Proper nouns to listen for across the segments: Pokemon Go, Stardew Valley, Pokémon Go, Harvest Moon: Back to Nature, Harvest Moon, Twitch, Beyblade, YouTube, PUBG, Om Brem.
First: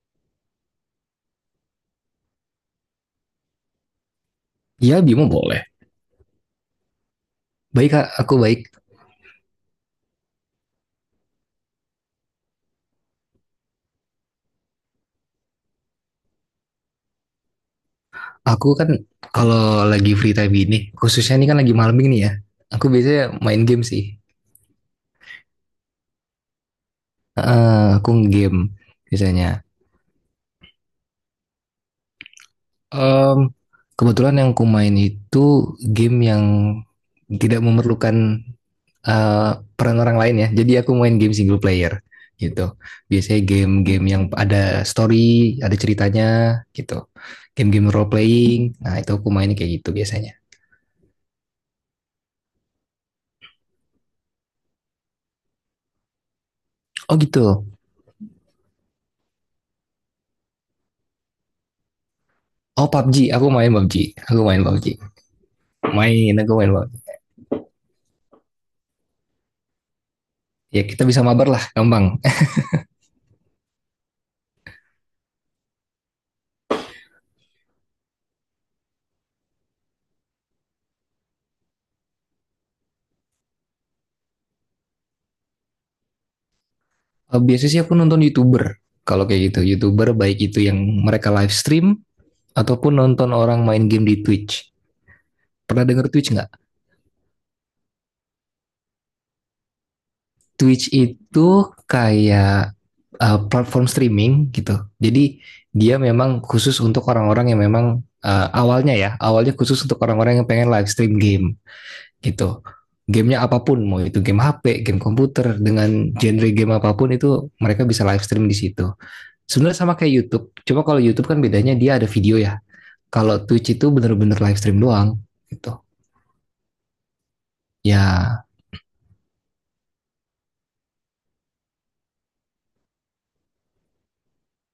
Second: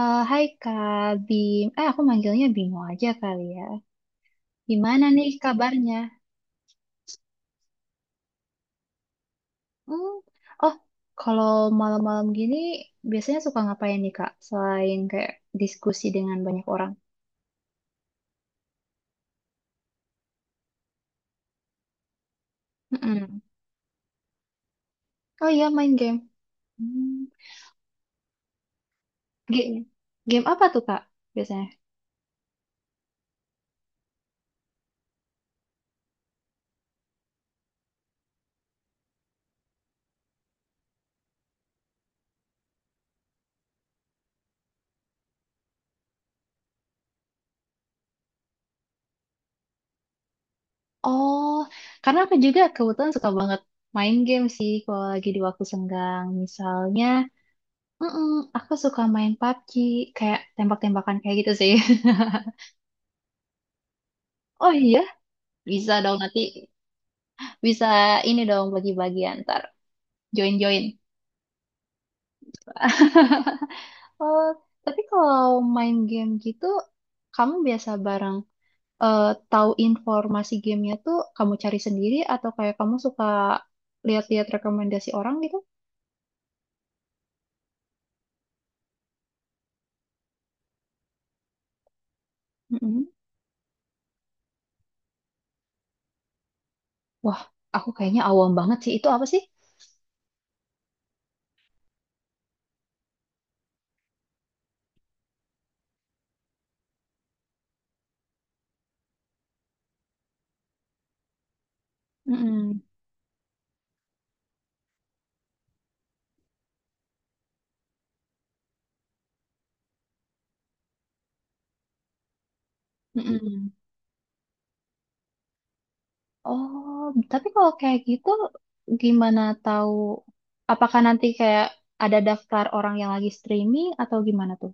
Eh, hai Kak Bim, eh aku manggilnya Bimo aja kali ya. Iya Gimana Bimo nih boleh. kabarnya? Baik Kak, aku baik. Hmm. Oh, kalau malam-malam gini biasanya suka ngapain nih Kak? Selain kayak diskusi dengan banyak orang. Aku kan kalau lagi free time ini, khususnya ini kan lagi malam ini ya. Aku biasanya Mm-mm. main game sih. Oh iya main game. Hmm. Aku game biasanya. Game, game apa tuh Kak biasanya? Em, kebetulan yang aku main itu game yang tidak memerlukan eh, peran orang lain ya. Jadi aku main game single player gitu. Biasanya game-game yang ada story, ada ceritanya gitu. Game-game role playing. Nah, itu aku mainnya kayak gitu biasanya. Oh, karena aku juga kebetulan suka banget main game sih kalau lagi di waktu senggang. Misalnya, Oh gitu. mm aku suka main PUBG kayak tembak-tembakan kayak gitu sih. Oh PUBG, aku main PUBG, aku main Oh PUBG, iya, bisa dong main nanti aku main PUBG. bisa ini dong bagi-bagi antar Ya join-join. kita bisa mabar lah, gampang. Oh, tapi kalau main game gitu, kamu biasa bareng eh, tahu informasi gamenya tuh kamu cari sendiri atau kayak kamu suka lihat-lihat rekomendasi orang gitu? Biasanya sih aku nonton youtuber, kalau kayak gitu youtuber baik itu yang mereka live stream ataupun Mm-mm. nonton orang main game di Twitch. Pernah denger Twitch nggak? Wah, aku kayaknya awam banget sih. Itu apa sih? Twitch itu kayak platform streaming gitu. Jadi dia memang khusus untuk orang-orang yang memang awalnya ya, awalnya khusus untuk orang-orang yang pengen live stream game gitu, Mm-mm. gamenya apapun mau itu game HP, game komputer dengan genre game apapun itu mereka bisa live stream di situ. Sebenarnya sama kayak YouTube, cuma kalau YouTube kan bedanya dia ada video ya, kalau Mm-mm. Twitch itu benar-benar live stream doang gitu Oh, tapi kalau kayak gitu, ya. gimana tahu? Apakah nanti kayak ada daftar orang yang lagi streaming atau gimana tuh?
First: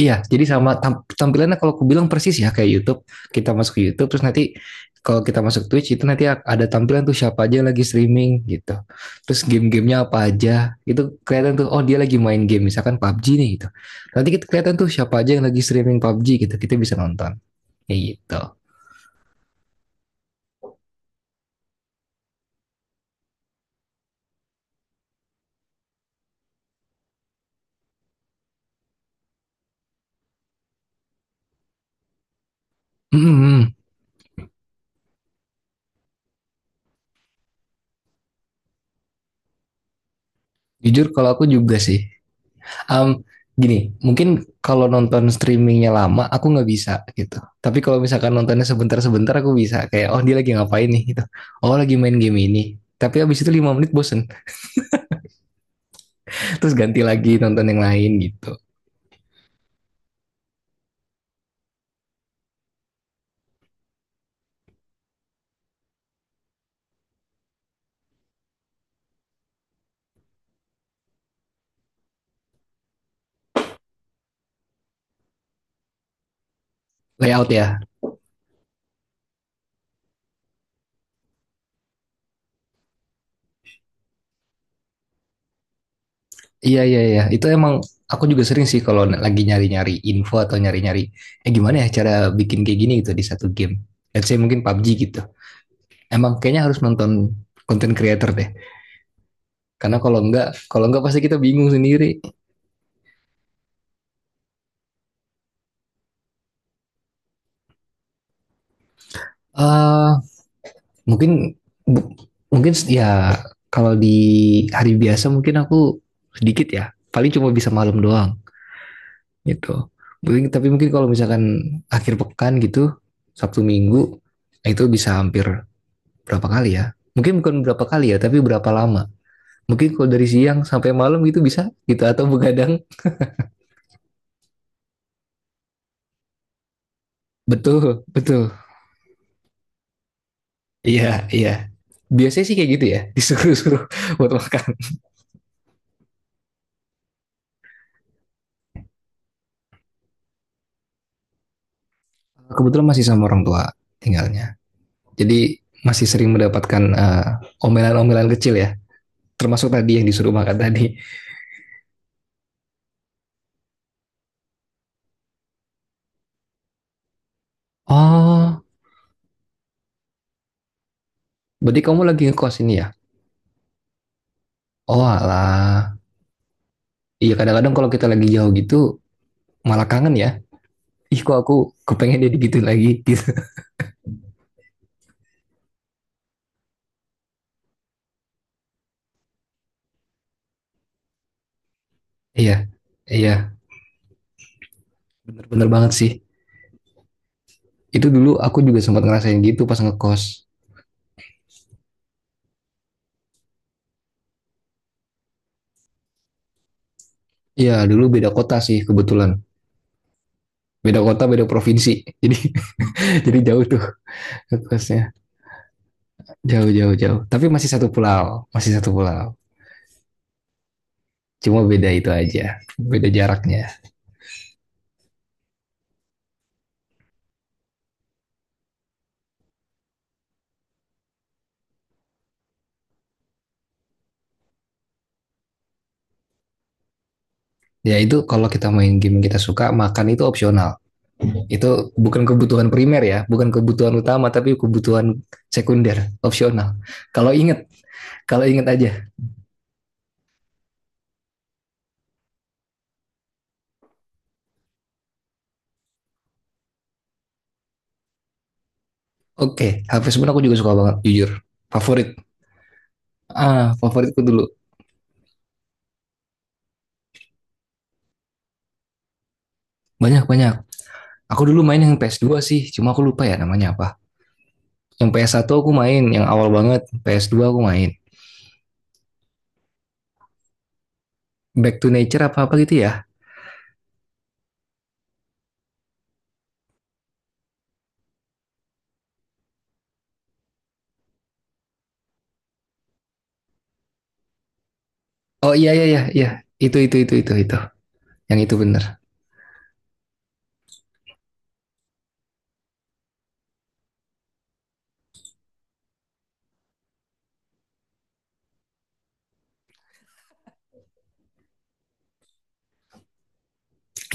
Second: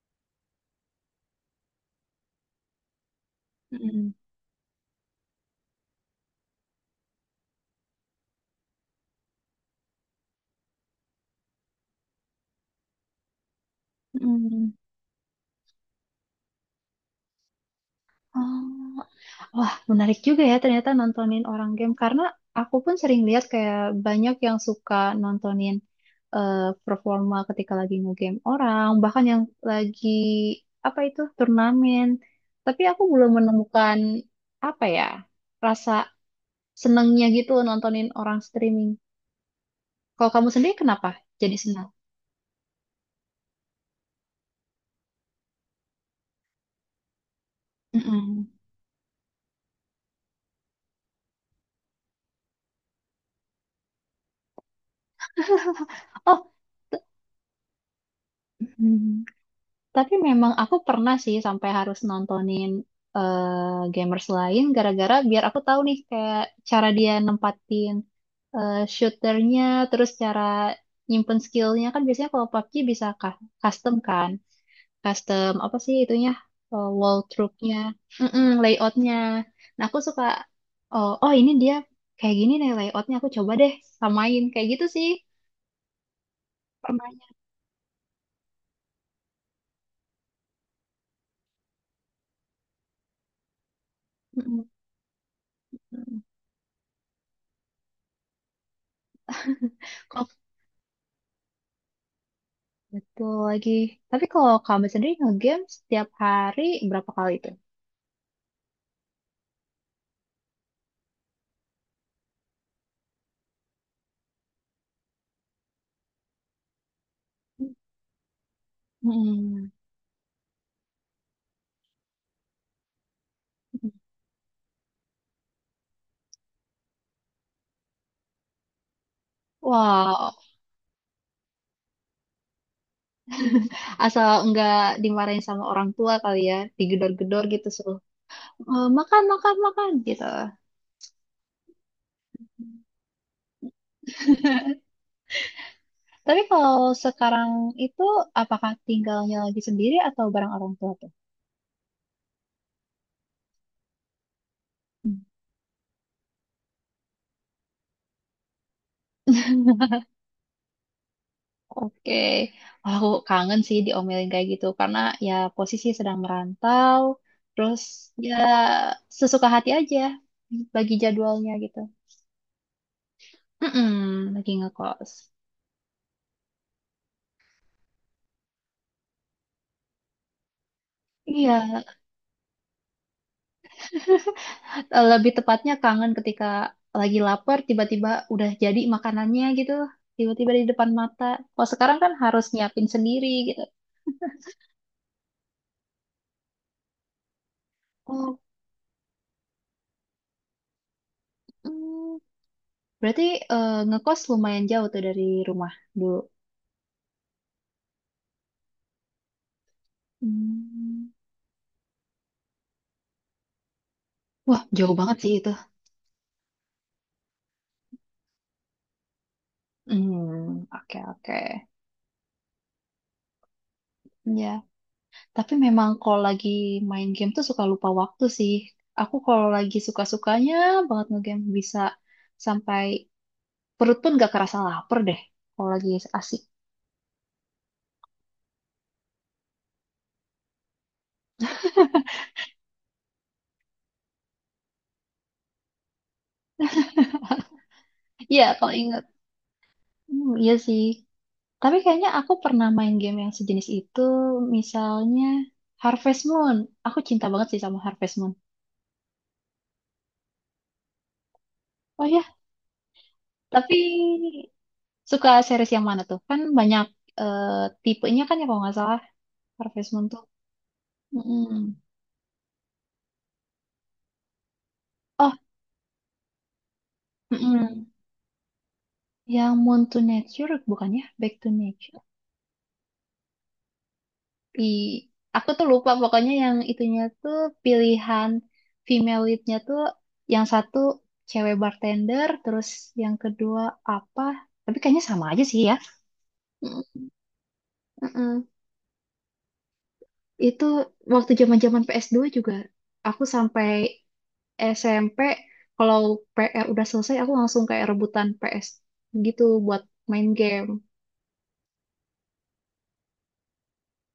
Iya, jadi sama tampilannya kalau aku bilang persis ya kayak YouTube. Kita masuk ke YouTube Mm-mm. terus nanti, kalau kita masuk Twitch itu nanti ada tampilan tuh siapa aja lagi streaming gitu. Terus game-gamenya apa aja. Itu kelihatan tuh, oh dia lagi main game misalkan PUBG nih gitu. Nanti kita Mm-mm. kelihatan tuh siapa aja yang lagi streaming PUBG gitu. Kita bisa nonton kayak gitu. Oh, wah menarik juga ya ternyata nontonin orang game karena aku pun sering lihat kayak banyak yang suka nontonin eh, performa ketika lagi nge-game orang, bahkan yang lagi apa itu turnamen. Tapi aku belum Mm-mm. menemukan apa ya rasa senengnya gitu nontonin orang streaming. Kalau kamu sendiri Jujur kenapa kalau aku jadi juga senang? sih. Um, Gini, mungkin kalau nonton streamingnya lama, aku nggak bisa gitu. Tapi kalau misalkan Mm-mm. nontonnya sebentar-sebentar, aku bisa. Kayak, oh dia lagi ngapain nih gitu. Oh lagi main game ini. Tapi abis itu 5 menit bosen. Oh, Terus t- ganti lagi nonton yang lain gitu. mm. Tapi memang aku pernah sih sampai harus nontonin gamers lain gara-gara biar aku tahu nih kayak cara dia nempatin shooternya, terus cara nyimpen skillnya kan biasanya kalau PUBG bisa custom kan, custom apa sih itunya wall Layout troopnya, ya? Layoutnya. Nah aku suka oh, oh ini dia kayak gini nih layoutnya aku coba deh samain kayak gitu sih Iya, iya, iya. pernahnya. Itu emang aku juga sering sih kalau lagi nyari-nyari info atau nyari-nyari, gimana ya cara bikin kayak gini gitu di satu game. Let's say mungkin Mm-mm. PUBG gitu. Emang kayaknya harus nonton content creator deh. Karena kalau enggak pasti kita bingung sendiri. Betul lagi. Tapi kalau kamu sendiri nge-game setiap hari berapa kali itu? Eh Uh, mungkin mungkin ya, kalau di hari biasa mungkin aku sedikit ya, paling cuma bisa malam doang mm gitu mungkin. Tapi mungkin kalau misalkan akhir pekan gitu, Sabtu Minggu, nah itu bisa hampir berapa kali ya, mungkin bukan berapa kali ya tapi berapa lama, mungkin kalau dari Wow, siang sampai malam gitu bisa gitu atau begadang. asal nggak dimarahin sama orang tua kali ya, digedor-gedor gitu suruh Betul betul. "Eh, makan, makan, makan gitu. Iya iya, biasanya sih kayak gitu ya. Disuruh-suruh buat makan. Tapi kalau sekarang itu apakah tinggalnya lagi sendiri atau bareng orang tua tuh? Kebetulan masih sama orang tua tinggalnya. Jadi masih sering mendapatkan omelan-omelan kecil ya. Termasuk tadi yang disuruh makan tadi. Oke, wah, aku kangen sih diomelin kayak gitu karena ya posisi sedang merantau, terus ya Oh, sesuka hati aja bagi jadwalnya gitu. berarti kamu lagi ngekos ini ya? Mm-mm, lagi Oh ngekos. alah. Iya kadang-kadang kalau kita lagi jauh gitu malah kangen ya. Ih kok aku Iya, kepengen dia gitu lagi gitu. Lebih tepatnya kangen ketika lagi lapar tiba-tiba udah jadi makanannya gitu, tiba-tiba di depan mata. Kalau sekarang kan harus Iya, nyiapin sendiri iya. gitu. Bener-bener banget sih. Itu dulu Oh, aku juga sempat ngerasain gitu pas ngekos. mm, berarti ngekos lumayan jauh tuh dari rumah dulu. Iya dulu beda kota sih kebetulan. Beda Hmm. kota, beda provinsi. Jadi jadi jauh tuh Wah, jauh ngekosnya. banget sih itu. Jauh, jauh, jauh. Tapi masih satu pulau. Masih satu pulau. Hmm, oke oke. Cuma beda itu aja, beda jaraknya. Ya, tapi memang kalau lagi main game tuh suka lupa waktu sih. Aku kalau lagi suka-sukanya banget ngegame bisa sampai perut pun gak kerasa lapar deh kalau lagi asik. Ya itu kalau kita main game yang kita suka, makan itu opsional. Itu bukan kebutuhan primer ya, bukan kebutuhan utama, tapi kebutuhan sekunder, opsional. Kalau inget, Iya, kalau inget kalau inget. aja. Hmm, iya sih. Tapi kayaknya aku pernah main game yang sejenis itu, misalnya Harvest Moon. Aku cinta banget sih sama Harvest Moon. Oke, HP sebenarnya aku juga suka banget, jujur. Oh Favorit. ya, Ah, tapi favoritku dulu. suka series yang mana tuh? Kan banyak eh, tipenya kan ya kalau nggak salah Harvest Moon. Banyak-banyak. Aku dulu Mm-mm. main yang PS2 sih, cuma aku lupa ya namanya apa. Yang ps Oh, satu aku main, yang awal banget. PS2 aku mm-mm. main. Yang Moon to Nature bukannya Back to Back to Nature. Nature apa-apa gitu ya. I, aku tuh lupa pokoknya yang itunya tuh pilihan female leadnya tuh yang satu cewek bartender, terus yang kedua apa? Tapi kayaknya sama aja Oh sih iya, ya. iya, iya, iya. Mm, Itu, itu. Yang mm-mm. itu bener. Itu waktu zaman-zaman PS2 juga aku sampai SMP, kalau PR udah selesai aku langsung kayak rebutan PS gitu buat main game.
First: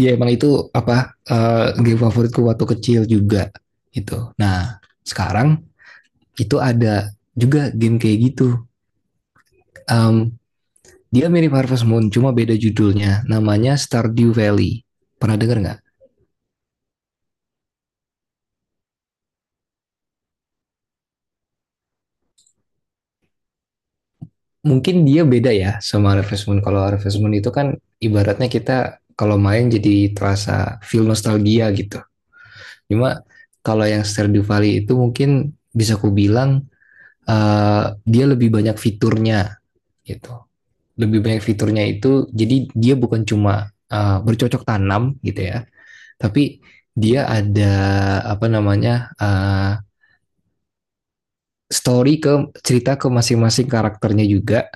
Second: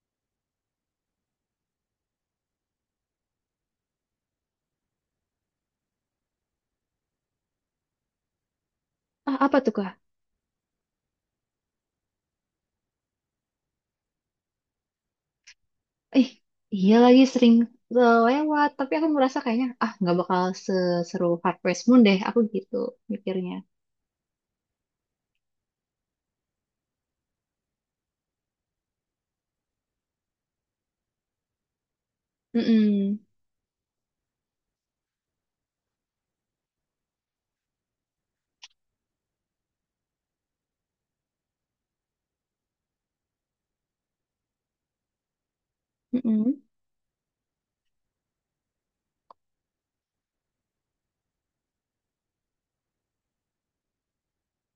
Ya emang itu apa game favoritku waktu kecil juga gitu. Nah sekarang itu ada juga game kayak gitu. Ah, apa tuh Kak? Em, dia mirip Harvest Moon cuma beda judulnya. Namanya Stardew Valley. Pernah dengar nggak? Ih, iya lagi sering lewat, tapi aku merasa kayaknya ah nggak bakal seseru Harvest Moon deh, aku gitu mikirnya. Mungkin dia beda ya sama Harvest Moon. Kalau Harvest Moon itu kan ibaratnya kita kalau main jadi terasa feel nostalgia gitu. Mm-mm. Cuma kalau yang Stardew Valley itu mungkin bisa ku bilang dia lebih banyak fiturnya gitu. Lebih banyak fiturnya, itu jadi dia bukan cuma bercocok tanam gitu ya, Mm-mm. tapi dia ada apa namanya story ke cerita ke masing-masing karakternya juga,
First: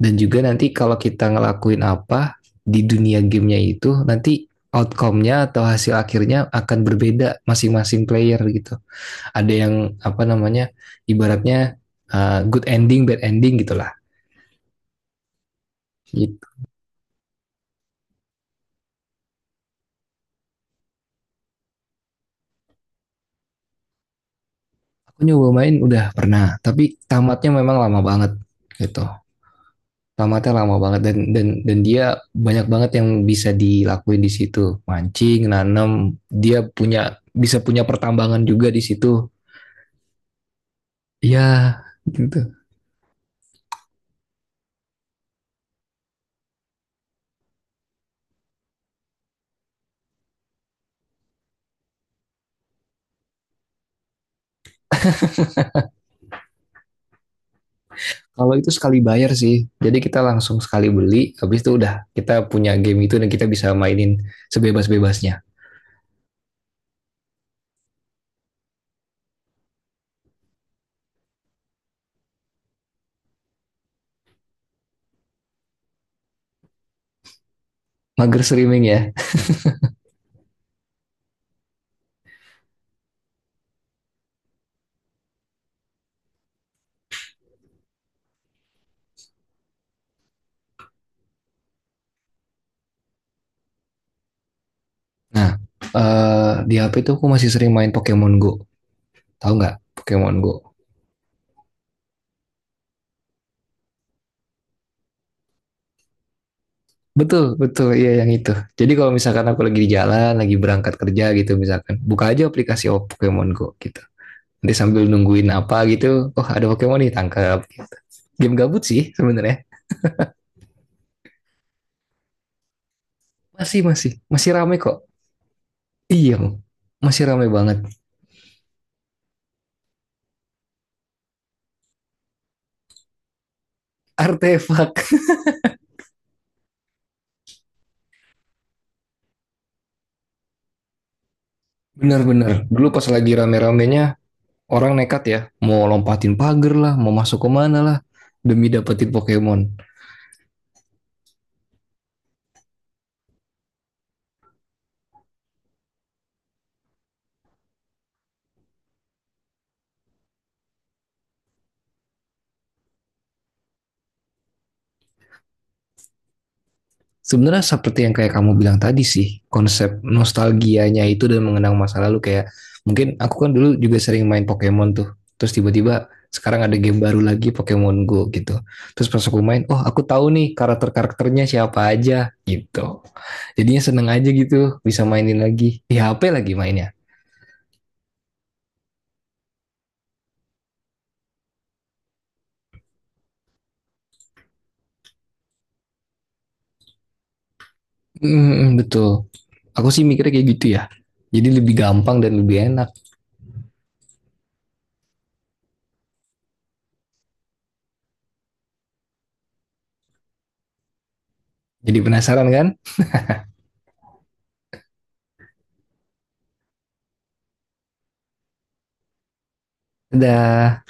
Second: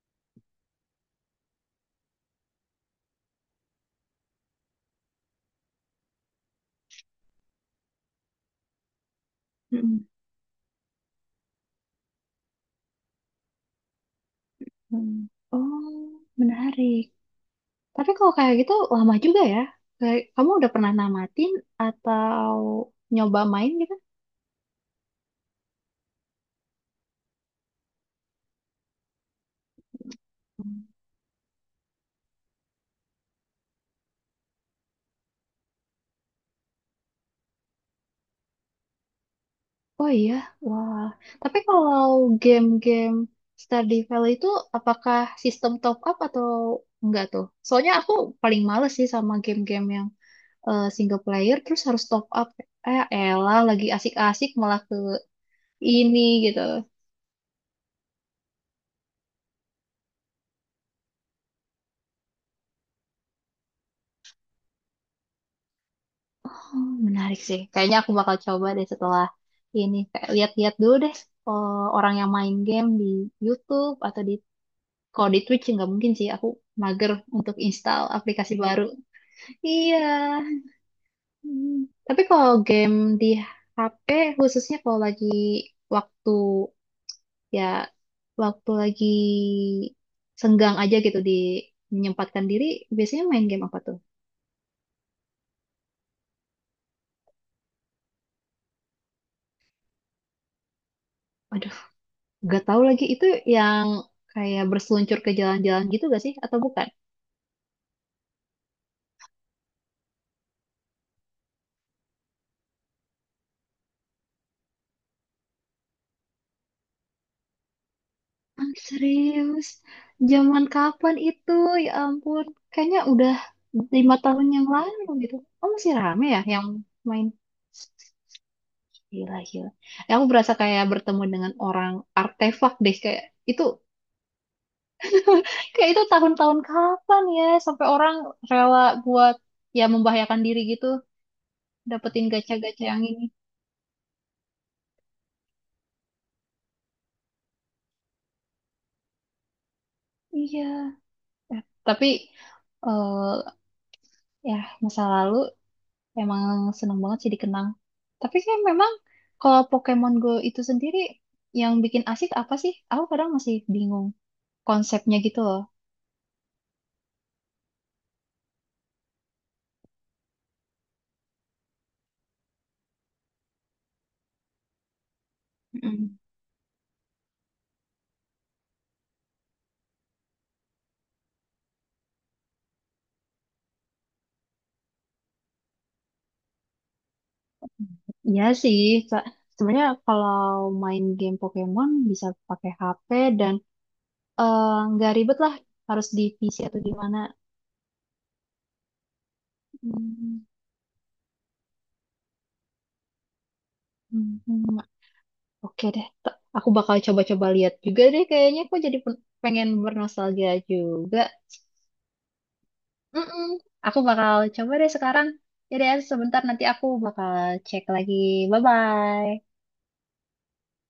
dan juga nanti kalau kita ngelakuin apa di dunia gamenya itu nanti outcome-nya atau hasil akhirnya akan berbeda masing-masing player gitu, ada yang Mm-mm. apa namanya, ibaratnya good ending, bad ending gitulah. Mm. Oh, menarik. Tapi kalau kayak gitu lama juga ya. Kayak, kamu udah pernah namatin atau nyoba main gitu? Aku nyoba main udah pernah, tapi tamatnya memang lama banget gitu. Tamatnya lama Hmm. banget, dan dia banyak banget yang bisa dilakuin di situ. Mancing, nanam, dia punya, bisa punya pertambangan juga di situ. Oh iya, wah. Ya, Tapi kalau gitu. game-game Stardew Valley itu apakah sistem top up atau enggak tuh? Soalnya aku paling males sih sama game-game yang single player terus harus top up, eh elah lagi asik-asik malah ke ini gitu. Kalau itu sekali bayar sih. Jadi kita langsung sekali beli, habis itu udah kita punya game itu dan kita bisa mainin sebebas-bebasnya. Hmm, menarik sih kayaknya aku bakal coba deh setelah ini kayak lihat-lihat dulu deh orang yang main game di YouTube atau di, kalau di Twitch nggak mungkin sih, aku mager untuk install Mager aplikasi baru. streaming ya. Iya. Hmm. Tapi kalau game di HP, khususnya kalau lagi waktu, ya waktu lagi senggang aja gitu, di menyempatkan diri biasanya main game apa tuh? Nah, di HP itu aku masih sering main Pokemon Go. Tahu nggak Pokemon Go? Aduh, gak tahu lagi itu yang kayak berseluncur ke jalan-jalan gitu gak sih atau bukan? Betul, betul. Iya yang itu. Jadi kalau misalkan aku lagi di jalan, lagi berangkat kerja gitu misalkan, buka aja aplikasi, oh, Pokemon Go gitu. Nanti sambil nungguin apa gitu, oh ada Pokemon nih tangkap gitu. Game Ah, gabut sih sebenarnya. serius, zaman kapan itu? Ya ampun, kayaknya udah Masih masih 5 tahun masih yang ramai kok. lalu gitu. Oh masih rame Iya, ya yang masih main? ramai banget. Gila, gila. Eh, aku berasa kayak bertemu dengan orang artefak deh kayak itu. Artefak. Kayak itu tahun-tahun kapan ya sampai orang rela buat, ya, membahayakan diri gitu dapetin Benar-benar. gacha-gacha Dulu yang pas ini. lagi rame-ramenya, orang nekat ya, mau lompatin pagar lah, mau masuk ke mana lah demi dapetin Pokemon. Iya. Eh, tapi eh ya masa lalu emang seneng banget sih dikenang. Tapi kayak memang kalau Pokemon Go itu sendiri yang bikin asik apa sih? Aku kadang masih bingung konsepnya gitu loh. Sebenarnya seperti yang kayak kamu bilang tadi sih, konsep nostalgianya itu dan mengenang masa lalu, kayak mungkin aku kan dulu juga sering main Pokemon tuh. Terus tiba-tiba mm sekarang ada game baru lagi, Pokemon Go gitu. Terus pas aku main, oh aku tahu nih karakter-karakternya siapa aja gitu. Jadinya seneng aja gitu bisa mainin lagi. Di HP lagi mainnya. Iya sih, se- sebenarnya kalau main game Pokemon bisa pakai HP dan eh, nggak ribet lah harus divisi atau gimana. Mm, betul. Aku sih mikirnya Hmm, kayak gitu ya. Jadi lebih gampang dan lebih enak. hmm, hmm. Oke deh, aku bakal coba-coba lihat juga deh kayaknya aku jadi pengen bernostalgia juga. Jadi penasaran kan? Mm-mm. Aku bakal coba deh sekarang. Ya deh, sebentar nanti aku bakal cek lagi. Bye-bye. Dah.